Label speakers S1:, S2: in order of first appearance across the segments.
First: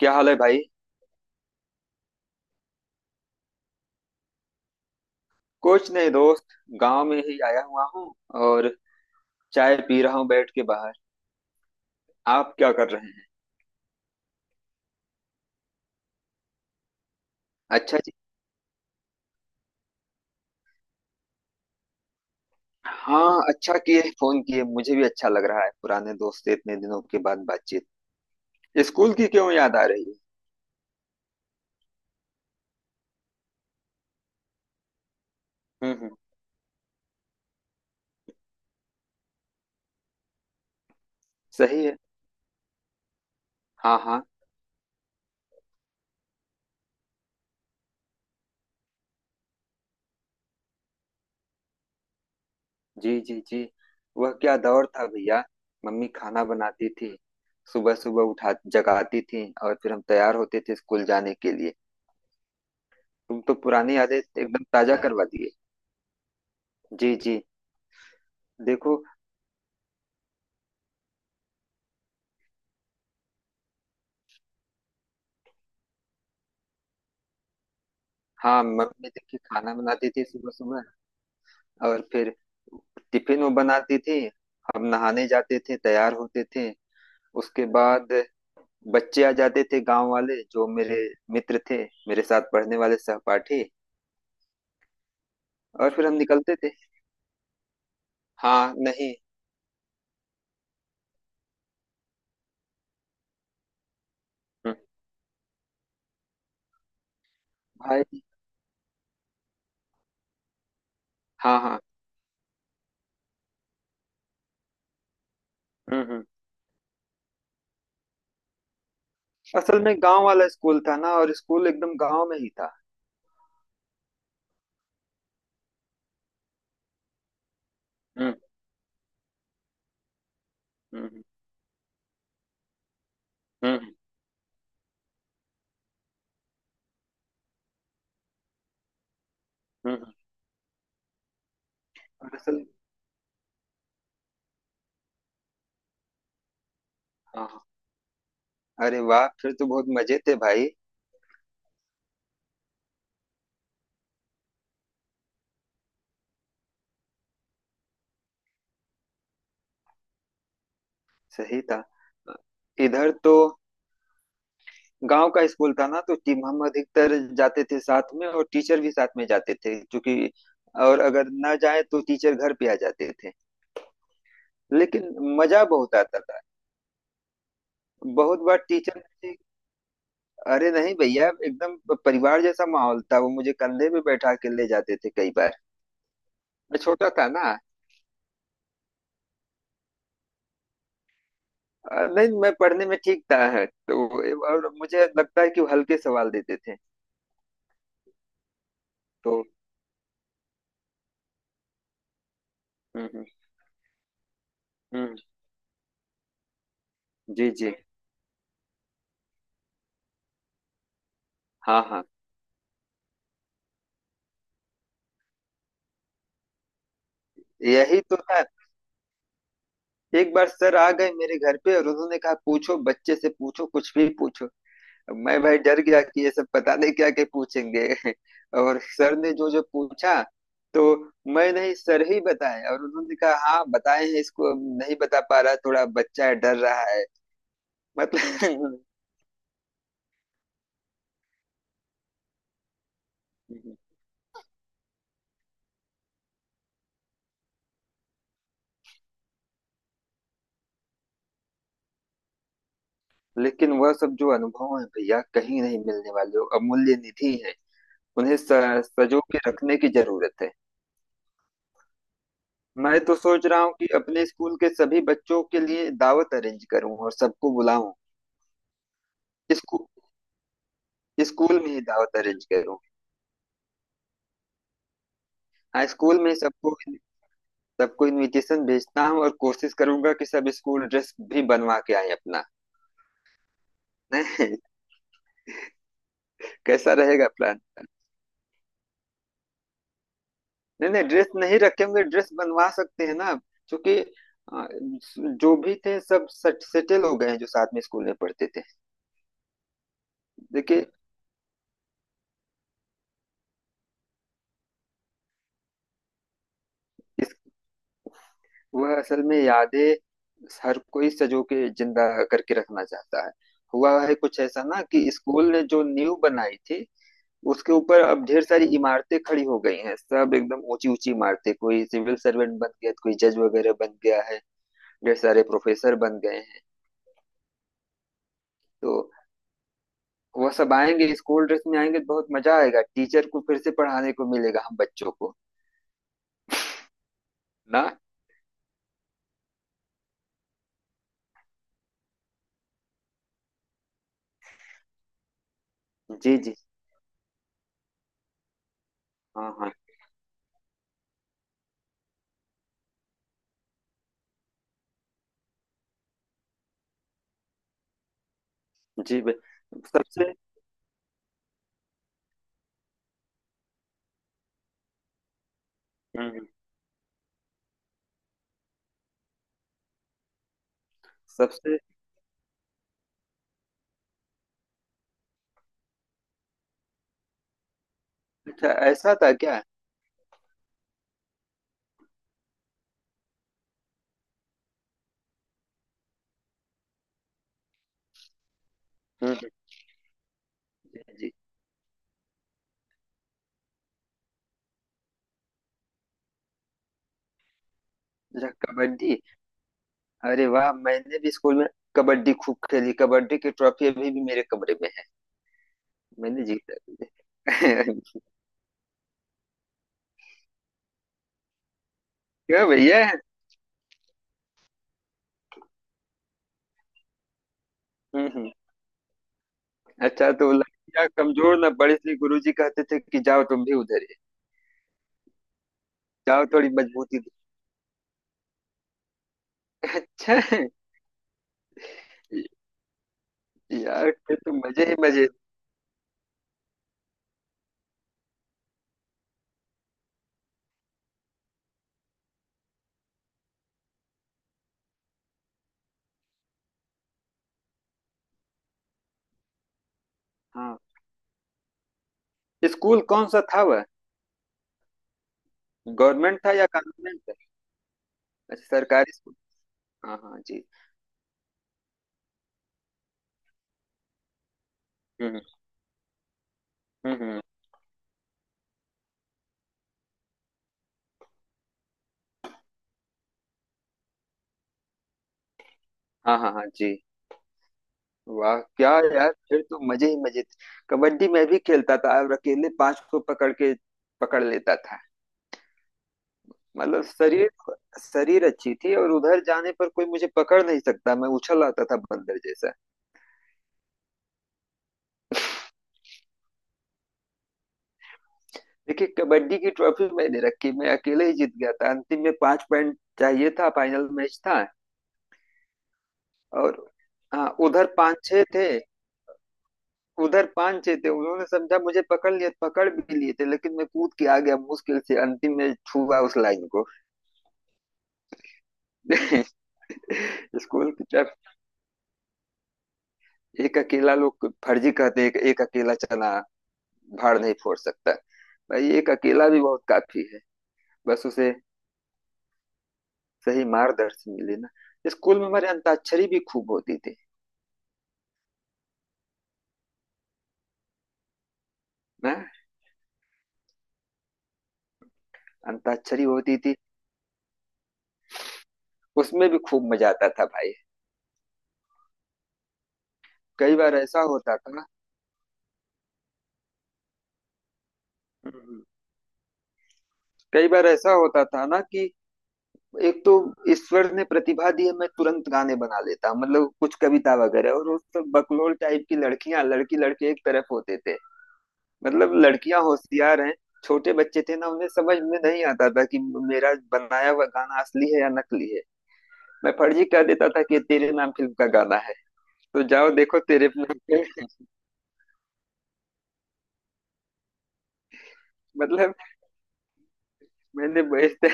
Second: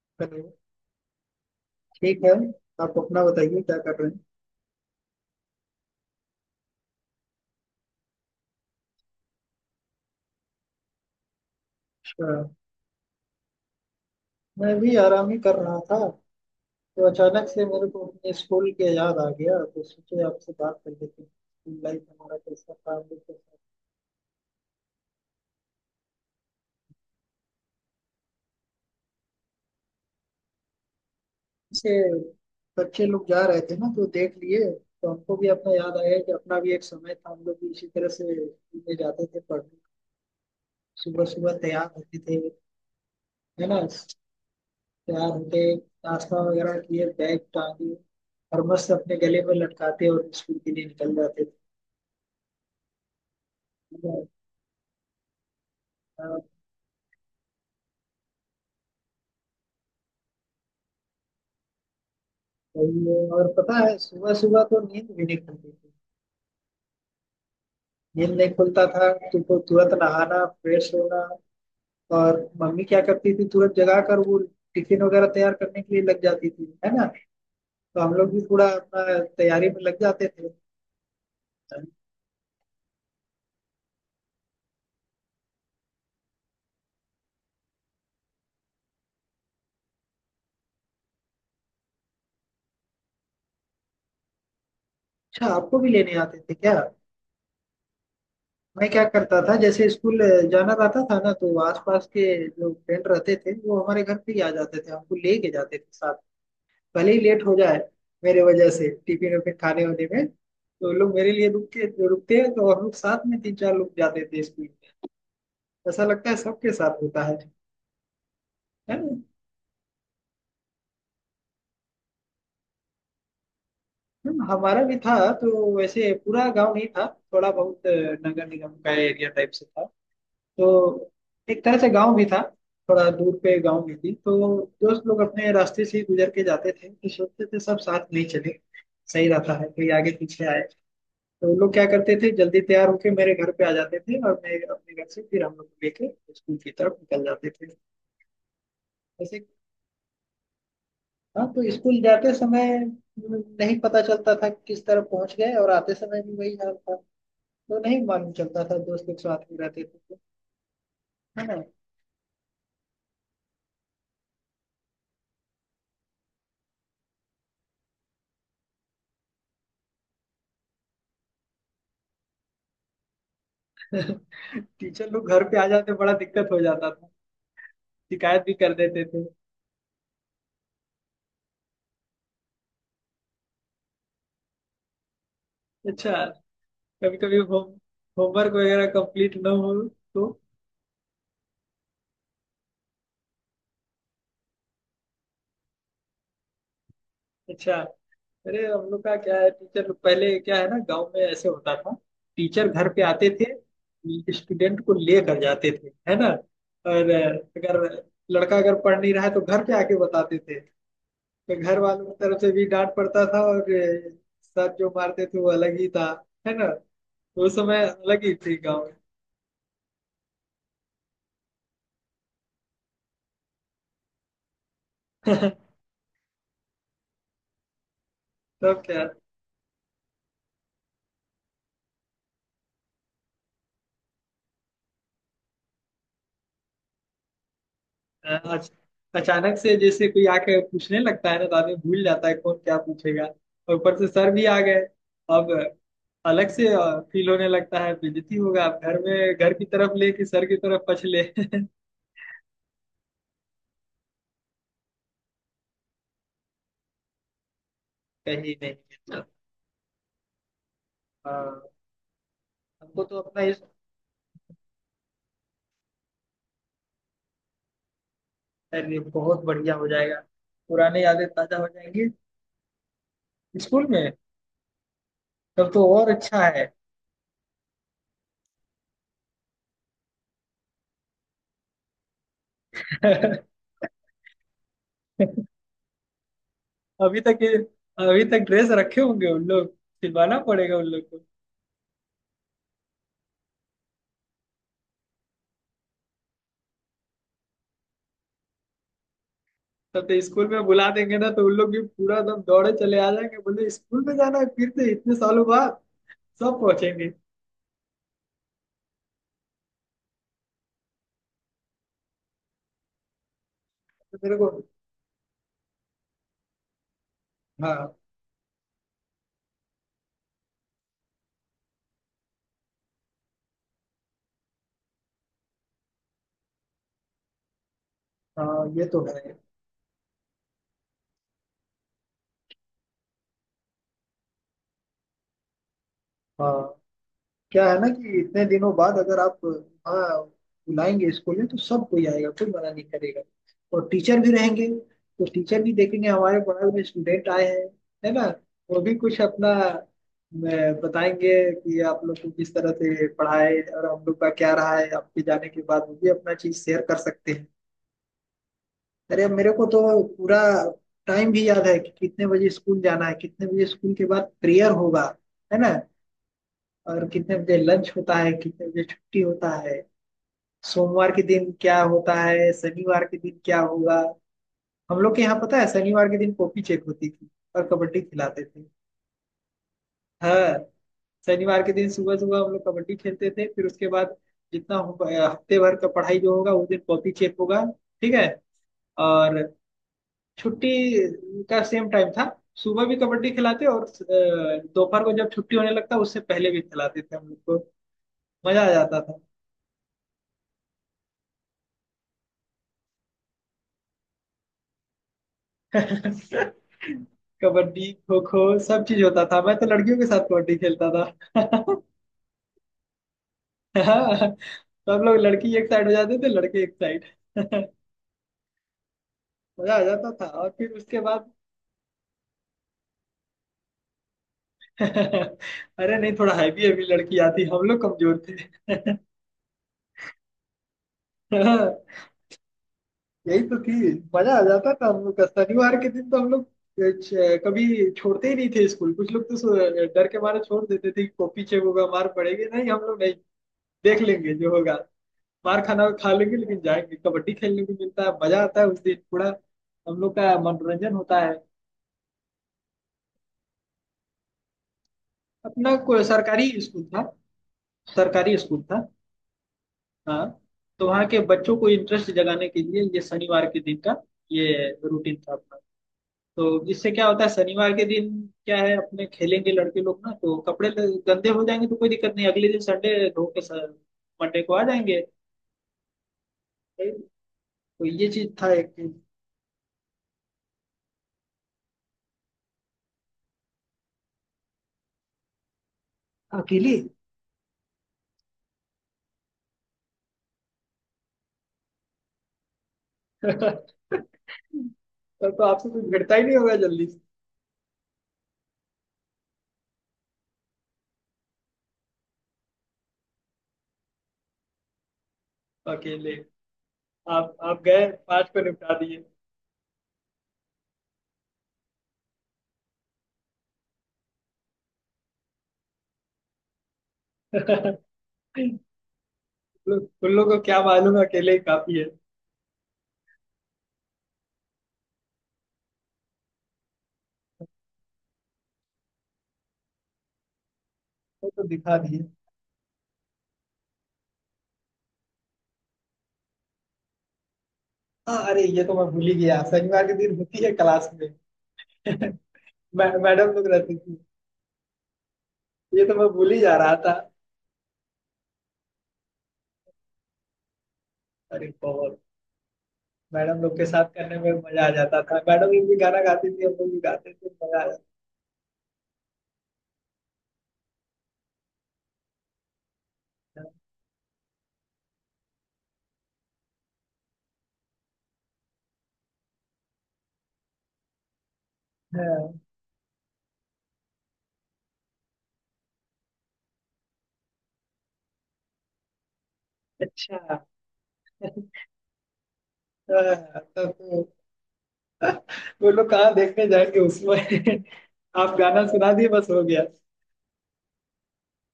S1: क्या हाल है
S2: चलो,
S1: भाई।
S2: ठीक है। आप अपना बताइए क्या कर रहे हैं?
S1: कुछ नहीं दोस्त। गांव में ही आया हुआ हूँ और चाय पी रहा हूँ बैठ के बाहर।
S2: अच्छा,
S1: आप क्या कर रहे हैं।
S2: मैं भी आराम ही कर रहा था, तो अचानक से मेरे
S1: अच्छा
S2: को
S1: जी।
S2: अपने स्कूल के याद आ गया, तो सोचे आपसे बात कर लेते हैं स्कूल लाइफ हमारा कैसा था, हम लोग
S1: हाँ,
S2: कैसा
S1: अच्छा किए, फोन किए, मुझे भी अच्छा लग रहा है पुराने दोस्त से इतने दिनों के बाद बातचीत। स्कूल की क्यों याद आ रही है।
S2: से बच्चे लोग जा रहे थे ना तो देख लिए। तो हमको भी अपना
S1: हम्म।
S2: याद
S1: हम्म।
S2: आया कि अपना भी एक समय था, हम लोग भी इसी तरह से स्कूल में जाते थे पढ़ने। सुबह सुबह
S1: सही
S2: तैयार
S1: है।
S2: होते थे, है ना।
S1: हाँ हाँ।
S2: तैयार होते, नाश्ता वगैरह किए, बैग टांगे और मस्त अपने गले में लटकाते और स्कूल के लिए निकल जाते थे।
S1: जी जी जी।
S2: हाँ,
S1: वह क्या दौर था भैया। मम्मी खाना बनाती थी, सुबह सुबह उठा जगाती थी और फिर हम तैयार होते थे स्कूल जाने के लिए।
S2: सही है।
S1: तुम
S2: और
S1: तो
S2: पता
S1: पुरानी
S2: है
S1: यादें
S2: सुबह सुबह
S1: एकदम
S2: तो
S1: ताजा
S2: नींद भी
S1: करवा
S2: नहीं
S1: दिए।
S2: खुलती थी।
S1: जी जी।
S2: नींद नहीं खुलता
S1: देखो।
S2: था तुमको, तुरंत नहाना फ्रेश होना। और मम्मी क्या करती थी, तुरंत जगा कर वो टिफिन वगैरह तैयार करने के लिए लग जाती थी, है ना। तो हम लोग भी
S1: हाँ,
S2: पूरा
S1: मम्मी
S2: अपना
S1: देखिए
S2: तैयारी
S1: खाना
S2: में लग
S1: बनाती थी
S2: जाते थे।
S1: सुबह सुबह।
S2: अच्छा,
S1: और फिर टिफिन वो बनाती थी। हम नहाने जाते थे, तैयार होते थे। उसके बाद बच्चे आ जाते थे गांव वाले, जो मेरे मित्र थे, मेरे साथ पढ़ने वाले सहपाठी।
S2: आपको भी
S1: और फिर हम
S2: लेने आते थे
S1: निकलते थे।
S2: क्या?
S1: हाँ,
S2: मैं क्या
S1: नहीं।
S2: करता था, जैसे स्कूल जाना रहता था ना, तो आसपास के जो फ्रेंड रहते थे वो हमारे घर पे ही आ
S1: हम्म।
S2: जाते थे, हमको ले के जाते थे साथ। भले ही लेट हो जाए
S1: भाई।
S2: मेरे वजह से टिफिन वफिन खाने होने में, तो लोग मेरे लिए
S1: हाँ
S2: रुक
S1: हाँ।
S2: के, जो रुकते हैं तो हम लोग साथ में तीन चार लोग जाते थे स्कूल में। ऐसा
S1: हम्म।
S2: लगता है सबके साथ होता है ना।
S1: असल में गांव वाला स्कूल था ना, और स्कूल एकदम गांव में ही था।
S2: हमारा भी था। तो वैसे पूरा गांव नहीं था, थोड़ा बहुत
S1: हम्म
S2: नगर निगम का एरिया टाइप से था। तो
S1: हम्म।
S2: एक तरह से गांव भी था, थोड़ा दूर पे गांव
S1: हम्म।
S2: भी थी। तो दोस्त लोग अपने रास्ते से ही गुजर के जाते थे, तो सोचते थे सब साथ नहीं चले। सही रहता है कोई आगे
S1: हम्म।
S2: पीछे आए। तो वो लोग क्या करते थे,
S1: और
S2: जल्दी
S1: असल।
S2: तैयार होके मेरे घर पे आ जाते थे, और मैं अपने घर से फिर हम लोग को लेके स्कूल की तरफ निकल
S1: हाँ
S2: जाते
S1: हाँ।
S2: थे।
S1: अरे वाह,
S2: ऐसे
S1: फिर तो बहुत मजे थे भाई।
S2: हाँ, तो स्कूल जाते समय नहीं पता चलता था कि किस तरफ पहुंच गए, और आते समय भी वही हाल था। तो नहीं मालूम चलता था, दोस्त लोग साथ में रहते थे तो, है
S1: सही
S2: ना।
S1: था। इधर तो गांव का स्कूल था ना, तो टीम हम अधिकतर जाते थे साथ में, और टीचर भी साथ में जाते थे, क्योंकि और अगर ना जाए तो टीचर घर पे आ जाते थे।
S2: टीचर
S1: लेकिन
S2: लोग घर पे
S1: मजा
S2: आ जाते
S1: बहुत
S2: तो बड़ा
S1: आता था।
S2: दिक्कत हो जाता था,
S1: बहुत
S2: शिकायत भी
S1: बार
S2: कर
S1: टीचर
S2: देते थे।
S1: ने। अरे नहीं भैया, एकदम परिवार जैसा माहौल था, वो मुझे कंधे पे बैठा के ले जाते थे कई बार।
S2: अच्छा,
S1: मैं छोटा
S2: कभी
S1: था
S2: कभी
S1: ना।
S2: होमवर्क वगैरह कंप्लीट ना हो तो।
S1: नहीं, मैं पढ़ने में ठीक था है तो, और मुझे लगता है कि वो हल्के सवाल देते थे।
S2: अच्छा, अरे हम लोग का क्या
S1: तो।
S2: है, टीचर लोग पहले क्या है ना, गांव में ऐसे होता था, टीचर घर पे
S1: हम्म।
S2: आते थे, स्टूडेंट को
S1: हम्म।
S2: लेकर जाते थे, है ना। और
S1: जी जी।
S2: अगर लड़का अगर पढ़ नहीं रहा है तो घर पे आके बताते थे। तो घर
S1: हाँ हाँ।
S2: वालों की तरफ से भी डांट पड़ता था, और सर जो मारते थे वो अलग ही था, है ना। उस समय
S1: यही तो
S2: अलग ही
S1: है।
S2: थी गाँव में।
S1: एक बार सर आ गए मेरे घर पे, और उन्होंने कहा पूछो, बच्चे से पूछो, कुछ भी पूछो। अब मैं भाई डर गया कि ये सब पता नहीं क्या क्या पूछेंगे। और
S2: तब क्या,
S1: सर ने जो जो पूछा, तो मैं नहीं, सर ही बताए। और उन्होंने कहा हाँ बताए हैं इसको, अब नहीं बता पा रहा, थोड़ा बच्चा है, डर रहा है।
S2: अ-
S1: मतलब।
S2: अचानक से जैसे कोई आके पूछने लगता है ना, तो आदमी भूल जाता है कौन क्या पूछेगा। और ऊपर से सर भी आ गए, अब अलग से फील होने लगता है बेइज्जती होगा, अब घर में घर की तरफ ले कि सर की तरफ पछले।
S1: लेकिन वह सब जो अनुभव है भैया, कहीं नहीं मिलने वाले, वो अमूल्य निधि है, उन्हें
S2: कहीं नहीं
S1: सजो
S2: है।
S1: के रखने की जरूरत है।
S2: हाँ,
S1: मैं
S2: हमको
S1: तो
S2: तो अपना
S1: सोच रहा
S2: इस,
S1: हूँ कि अपने स्कूल के सभी बच्चों के लिए दावत अरेंज करूँ, और सबको बुलाऊं।
S2: अरे बहुत बढ़िया
S1: स्कूल
S2: हो जाएगा, पुराने यादें ताजा
S1: स्कूल
S2: हो
S1: में ही
S2: जाएंगी।
S1: दावत अरेंज करूँ।
S2: स्कूल में तब तो
S1: हाँ,
S2: और
S1: स्कूल में ही
S2: अच्छा है।
S1: सबको, सबको इनविटेशन भेजता हूँ, और कोशिश करूंगा कि सब स्कूल ड्रेस भी बनवा के आए अपना। नहीं। कैसा
S2: अभी
S1: रहेगा
S2: तक
S1: प्लान।
S2: ये- अभी तक ड्रेस रखे होंगे उन लोग, सिलवाना पड़ेगा उन
S1: नहीं नहीं,
S2: लोग को।
S1: ड्रेस नहीं रखेंगे, ड्रेस बनवा सकते हैं ना। क्योंकि जो भी थे सब सेटल हो गए हैं, जो साथ में स्कूल में पढ़ते थे।
S2: तब तो स्कूल में
S1: देखिए,
S2: बुला देंगे ना तो उन लोग भी पूरा एकदम दौड़े चले आ जाएंगे, बोले स्कूल में जाना है फिर से इतने सालों बाद। सब पहुंचेंगे।
S1: वह असल में यादें हर कोई सजो के जिंदा करके रखना चाहता है। हुआ है
S2: तो मेरे
S1: कुछ
S2: को
S1: ऐसा ना, कि स्कूल ने जो नींव बनाई थी, उसके
S2: हाँ
S1: ऊपर अब ढेर सारी इमारतें खड़ी हो गई हैं, सब एकदम ऊंची ऊंची इमारतें, कोई सिविल सर्वेंट बन गया, कोई जज वगैरह बन गया है, ढेर सारे प्रोफेसर बन गए हैं।
S2: हाँ, ये तो
S1: तो
S2: है।
S1: वह सब आएंगे, स्कूल ड्रेस में आएंगे, तो बहुत मजा आएगा, टीचर को फिर से पढ़ाने को मिलेगा हम बच्चों को।
S2: हाँ, क्या है
S1: ना।
S2: ना कि इतने दिनों बाद अगर आप, हाँ, बुलाएंगे स्कूल में तो सब कोई आएगा, कोई मना नहीं करेगा। और टीचर भी रहेंगे, तो टीचर भी देखेंगे
S1: जी
S2: हमारे
S1: जी।
S2: बगल में स्टूडेंट आए हैं, है ना। वो भी कुछ अपना
S1: हाँ हाँ।
S2: बताएंगे कि आप लोग को किस तरह से पढ़ाए, और हम लोग का क्या रहा है आपके जाने के बाद, वो भी अपना चीज शेयर कर सकते हैं।
S1: जी
S2: अरे
S1: बे-
S2: मेरे को तो
S1: सबसे।
S2: पूरा टाइम भी याद है कि कितने बजे स्कूल जाना है, कितने बजे स्कूल के बाद प्रेयर होगा, है ना।
S1: हम्म।
S2: और कितने बजे लंच होता है, कितने बजे छुट्टी होता है। सोमवार के दिन
S1: सबसे।
S2: क्या होता है, शनिवार के दिन क्या होगा। हम लोग के यहाँ पता है शनिवार के दिन कॉपी चेक होती थी और कबड्डी खिलाते थे।
S1: अच्छा, ऐसा था क्या।
S2: हाँ, शनिवार के दिन सुबह सुबह हम लोग कबड्डी खेलते थे, फिर उसके बाद जितना हो- हफ्ते भर का पढ़ाई जो होगा उस दिन कॉपी चेक होगा, ठीक है।
S1: हम्म।
S2: और छुट्टी
S1: जी।
S2: का सेम टाइम था, सुबह भी कबड्डी खिलाते और दोपहर को जब छुट्टी होने लगता उससे पहले भी खिलाते थे हम लोग को।
S1: अच्छा,
S2: मजा आ जाता
S1: कबड्डी। अरे वाह, मैंने भी स्कूल में कबड्डी खूब खेली, कबड्डी की ट्रॉफी अभी भी मेरे कमरे में है, मैंने
S2: था।
S1: जीता भी है।
S2: कबड्डी खो खो सब चीज होता था, मैं तो लड़कियों के साथ कबड्डी खेलता था।
S1: क्यों भैया।
S2: हाँ, सब लोग लड़की एक साइड हो जाते थे लड़के एक साइड।
S1: हम्म हम्म।
S2: मजा आ जाता था
S1: अच्छा
S2: और
S1: तो
S2: फिर उसके
S1: लड़कियां
S2: बाद।
S1: कमजोर ना पड़ी, इसलिए गुरुजी कहते थे कि जाओ तुम भी उधर ही,
S2: अरे नहीं, थोड़ा
S1: जाओ
S2: हैवी
S1: थोड़ी
S2: हैवी लड़की
S1: मजबूती दो।
S2: आती, हम लोग कमजोर थे।
S1: अच्छा।
S2: हाँ, यही तो थी,
S1: यार, फिर
S2: मजा आ
S1: तो
S2: जाता
S1: मजे
S2: था
S1: ही
S2: हम लोग का।
S1: मजे।
S2: शनिवार के दिन तो हम लोग कभी छोड़ते ही नहीं थे स्कूल। कुछ लोग तो डर के मारे छोड़ देते थे कि पीछे होगा मार पड़ेगी। नहीं, हम लोग नहीं, देख लेंगे जो होगा। मार खाना खा लेंगे, लेकिन जाएंगे, कबड्डी खेलने को मिलता है, मजा आता है उस दिन पूरा, हम लोग का
S1: हाँ।
S2: मनोरंजन होता है।
S1: स्कूल कौन सा था वह,
S2: अपना कोई
S1: गवर्नमेंट था
S2: सरकारी
S1: या
S2: स्कूल था।
S1: कॉन्वेंट था।
S2: सरकारी स्कूल
S1: अच्छा,
S2: था
S1: सरकारी स्कूल। हाँ
S2: हाँ,
S1: हाँ जी।
S2: तो वहाँ के बच्चों को इंटरेस्ट जगाने के लिए ये शनिवार के दिन का ये रूटीन था
S1: हम्म
S2: अपना। तो इससे क्या
S1: हम्म।
S2: होता है
S1: हम्म।
S2: शनिवार के दिन, क्या है अपने खेलेंगे लड़के लोग ना तो कपड़े गंदे हो जाएंगे, तो कोई दिक्कत नहीं, अगले दिन संडे धो के मंडे को आ जाएंगे।
S1: हाँ हाँ हाँ जी।
S2: तो ये चीज था
S1: वाह
S2: एक।
S1: क्या यार, फिर तो मजे ही मजे थे। कबड्डी मैं भी खेलता था, और अकेले पांच को पकड़ के पकड़ लेता था।
S2: अकेले।
S1: मतलब शरीर शरीर अच्छी थी, और उधर जाने पर कोई मुझे पकड़ नहीं सकता, मैं उछल आता था बंदर जैसा।
S2: तब तो आपसे कुछ भिड़ता ही नहीं होगा जल्दी से।
S1: देखिए, कबड्डी की ट्रॉफी मैंने रखी, मैं अकेले ही जीत गया था, अंतिम में पांच पॉइंट चाहिए था, फाइनल मैच था।
S2: अकेले
S1: और
S2: आप
S1: हाँ,
S2: आप गए
S1: उधर पांच
S2: पांच को
S1: छह थे।
S2: निपटा दिए।
S1: उन्होंने समझा, मुझे पकड़ लिया, पकड़ भी लिए थे, लेकिन मैं कूद के आ गया, मुश्किल से अंतिम में छुआ उस लाइन को।
S2: उन उन लोगों को क्या
S1: स्कूल
S2: मालूम
S1: की
S2: अकेले
S1: तरफ।
S2: ही काफी है।
S1: एक अकेला लोग फर्जी कहते हैं कि एक अकेला चना भाड़ नहीं फोड़ सकता। भाई, एक अकेला भी बहुत काफी है, बस
S2: वो तो
S1: उसे
S2: दिखा दिए।
S1: सही मार्गदर्शन मिले ना। स्कूल में हमारे अंताक्षरी भी खूब होती थी।
S2: हाँ, अरे ये तो मैं भूल ही गया, शनिवार के दिन होती है क्लास में।
S1: ना।
S2: मैडम लोग रहती थी, ये तो मैं
S1: अंताक्षरी
S2: भूल ही जा
S1: होती थी,
S2: रहा था।
S1: उसमें भी खूब मजा आता था भाई।
S2: अरे बहुत, मैडम लोग के
S1: कई
S2: साथ
S1: बार
S2: करने
S1: ऐसा
S2: में
S1: होता
S2: मजा आ
S1: था,
S2: जाता था। मैडम लोग भी गाना गाती थी, हम लोग भी गाते थे, मजा आ जाता
S1: कई बार ऐसा होता था ना कि एक तो
S2: था।
S1: ईश्वर ने प्रतिभा दी है, मैं तुरंत गाने बना लेता, मतलब कुछ कविता वगैरह। और उस वक्त बकलोल टाइप की लड़कियां, लड़की लड़के एक तरफ होते थे। मतलब
S2: हाँ,
S1: लड़कियां होशियार हैं, छोटे बच्चे थे ना, उन्हें समझ में नहीं आता था कि मेरा बनाया हुआ गाना असली है या नकली है। मैं फर्जी
S2: अच्छा,
S1: कह
S2: हाँ,
S1: देता था कि तेरे नाम फिल्म का गाना है, तो जाओ देखो
S2: तब
S1: तेरे नाम
S2: तो,
S1: पे।
S2: वो लोग कहाँ देखने जाएंगे उसमें। आप गाना सुना दिए
S1: मतलब
S2: बस हो गया।
S1: मैंने बेचते-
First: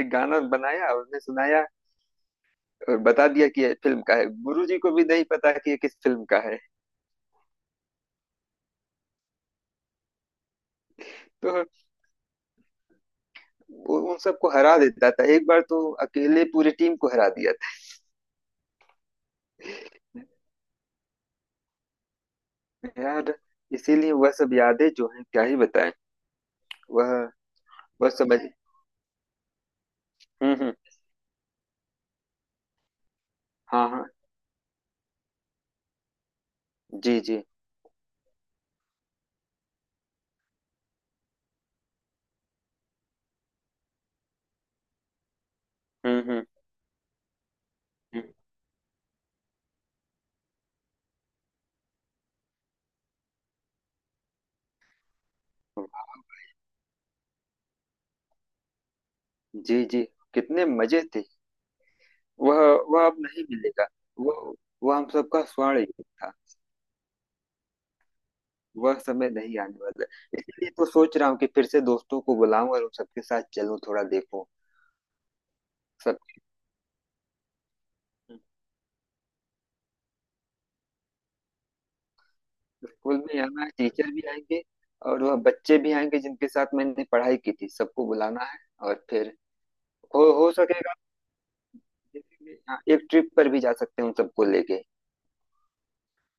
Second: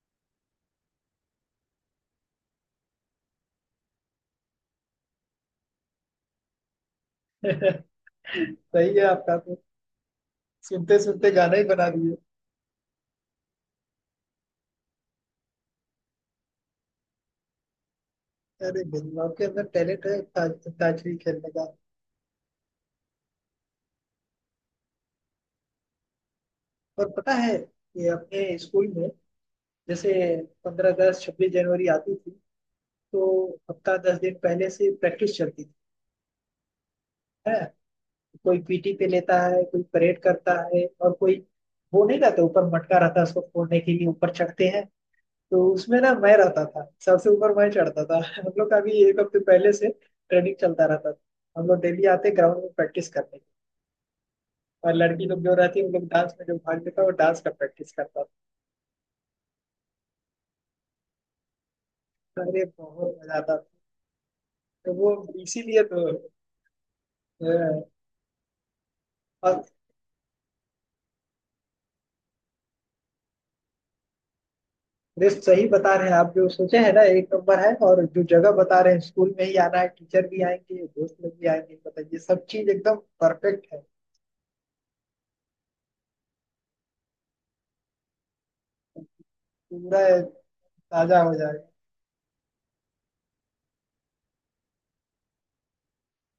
S1: एक गाना बनाया, उन्हें सुनाया, और बता दिया कि ये फिल्म का है, गुरु जी को भी नहीं पता कि ये किस फिल्म का है।
S2: सही है आपका तो, सुनते सुनते गाना ही
S1: तो
S2: बना दिए।
S1: वो उन सबको हरा देता था, एक बार तो अकेले पूरी टीम को हरा दिया था।
S2: अरे बिल्कुल आपके अंदर टैलेंट है ताजगी खेलने का।
S1: यार, इसीलिए वह सब यादें जो हैं क्या ही बताएं।
S2: और
S1: वह
S2: पता है, ये
S1: वह समझ।
S2: अपने स्कूल में जैसे
S1: हम्म।
S2: 15 अगस्त 26 जनवरी आती थी, तो
S1: हाँ
S2: हफ्ता
S1: हाँ।
S2: 10 दिन पहले से प्रैक्टिस चलती थी।
S1: जी जी।
S2: है, कोई पीटी पे लेता है, कोई परेड करता है, और कोई वो नहीं रहता ऊपर मटका रहता है, उसको फोड़ने के लिए ऊपर चढ़ते हैं, तो उसमें ना मैं
S1: हम्म।
S2: रहता था, सबसे ऊपर मैं चढ़ता था।
S1: हम्म।
S2: हम लोग का भी एक हफ्ते पहले से ट्रेनिंग चलता रहता था, हम लोग डेली आते ग्राउंड में प्रैक्टिस करने। और लड़की लोग जो रहती, उन लोग डांस में जो भाग लेता वो डांस का प्रैक्टिस करता
S1: जी जी। कितने मजे थे।
S2: था।
S1: वह
S2: अरे
S1: वह
S2: बहुत
S1: अब
S2: मजा
S1: नहीं
S2: आता था।
S1: मिलेगा। वह
S2: तो
S1: वह हम
S2: वो
S1: सबका स्वर्ण
S2: इसीलिए तो
S1: युग था।
S2: अ,
S1: वह समय नहीं
S2: और
S1: आने वाला। इसलिए तो सोच रहा हूँ कि फिर से दोस्तों को बुलाऊं, और उन सबके साथ चलूं, थोड़ा देखूं।
S2: रेस्ट सही बता रहे हैं
S1: सब।
S2: आप। जो सोचे हैं ना एक नंबर है, और जो जगह बता रहे हैं स्कूल में ही आना है, टीचर भी आएंगे, दोस्त लोग भी आएंगे, बताइए सब चीज एकदम
S1: स्कूल में आना है,
S2: परफेक्ट है।
S1: टीचर भी आएंगे, और वह बच्चे भी आएंगे जिनके साथ मैंने पढ़ाई की थी, सबको बुलाना है। और फिर
S2: पूरा
S1: हो सकेगा।
S2: ताजा हो जाएगा।
S1: जैसे कि, हाँ, एक ट्रिप पर भी जा सकते हैं उन सबको लेके,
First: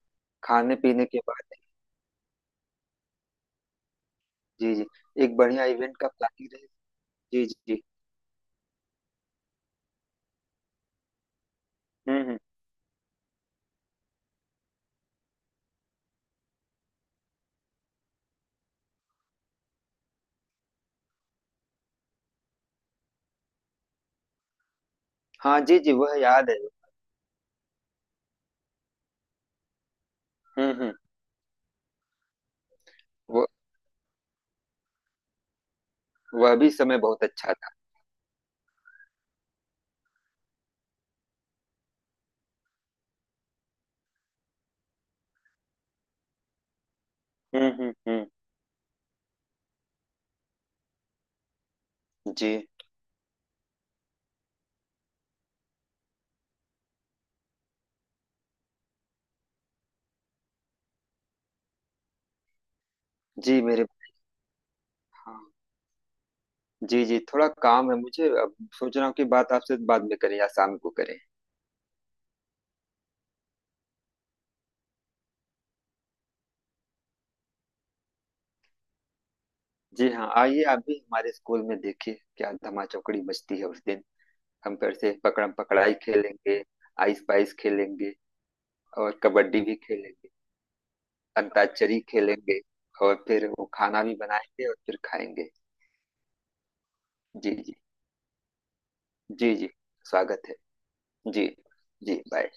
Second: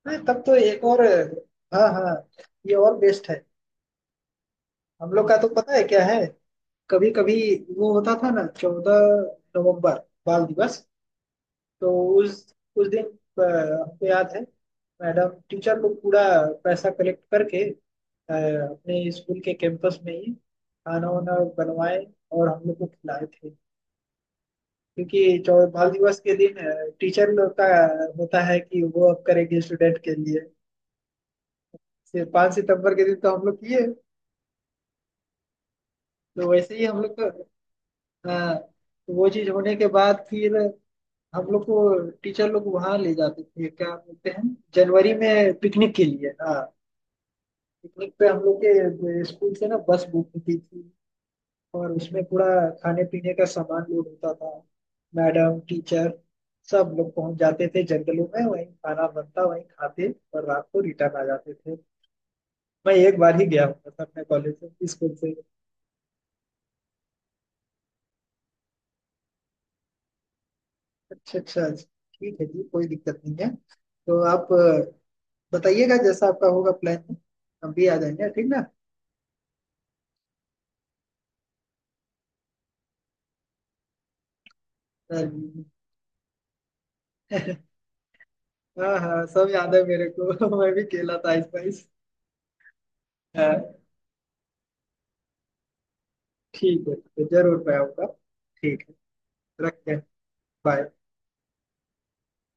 S2: नहीं तब तो
S1: खाने
S2: एक और,
S1: पीने के बाद।
S2: हाँ हाँ, ये और बेस्ट है।
S1: जी जी।
S2: हम लोग
S1: एक
S2: का तो
S1: बढ़िया
S2: पता है
S1: इवेंट
S2: क्या
S1: का
S2: है,
S1: प्लानिंग रहे।
S2: कभी कभी
S1: जी जी जी।
S2: वो होता था ना 14 नवंबर बाल दिवस। तो
S1: हम्म।
S2: उस दिन हमको याद है मैडम टीचर लोग पूरा पैसा कलेक्ट करके अपने स्कूल के कैंपस में ही खाना वाना बनवाए और हम लोग को खिलाए थे। क्योंकि चौ
S1: हाँ जी
S2: बाल
S1: जी, वह
S2: दिवस के
S1: याद है।
S2: दिन टीचर लोग का होता है कि वो अब करेंगे स्टूडेंट के लिए।
S1: हम्म।
S2: 5 सितंबर के दिन तो
S1: वह
S2: हम लोग किए, तो
S1: वह भी
S2: वैसे ही
S1: समय
S2: हम लोग
S1: बहुत
S2: तो
S1: अच्छा था।
S2: हाँ। तो वो चीज होने के बाद फिर हम लोग को टीचर लोग वहां ले जाते थे, क्या बोलते हैं, जनवरी में पिकनिक के लिए हाँ।
S1: हम्म।
S2: पिकनिक
S1: हम्म।
S2: पे हम लोग के स्कूल से ना बस बुक होती थी, और उसमें पूरा
S1: जी
S2: खाने पीने का सामान लोड होता था। मैडम टीचर सब लोग पहुंच जाते थे जंगलों में, वहीं खाना बनता वहीं खाते, और रात को रिटर्न आ जाते थे। मैं एक बार ही
S1: जी
S2: गया हूँ
S1: मेरे।
S2: बस अपने कॉलेज से, स्कूल से।
S1: हाँ। जी जी, थोड़ा काम है मुझे, अब सोच रहा हूँ कि बात आपसे बाद में करें या शाम को करें।
S2: अच्छा अच्छा अच्छा, ठीक है जी, कोई दिक्कत नहीं है। तो आप बताइएगा जैसा आपका होगा प्लान, हम भी आ जाएंगे, ठीक ना।
S1: जी हाँ, आइए आप भी हमारे स्कूल में, देखिए क्या धमा चौकड़ी मचती है उस दिन। हम फिर से पकड़म
S2: चलिए।
S1: पकड़ाई खेलेंगे, आइस पाइस खेलेंगे,
S2: हाँ
S1: और
S2: हाँ सब
S1: कबड्डी
S2: याद
S1: भी
S2: है मेरे
S1: खेलेंगे,
S2: को। मैं भी खेला था आइस पाइस।
S1: अंताक्षरी खेलेंगे, और फिर वो
S2: हाँ
S1: खाना भी बनाएंगे, और फिर खाएंगे।
S2: ठीक है, तो
S1: जी
S2: जरूर
S1: जी।
S2: मैं आऊंगा। ठीक
S1: जी
S2: है,
S1: जी।
S2: रखते हैं।
S1: स्वागत है।
S2: बाय।
S1: जी। जी बाय।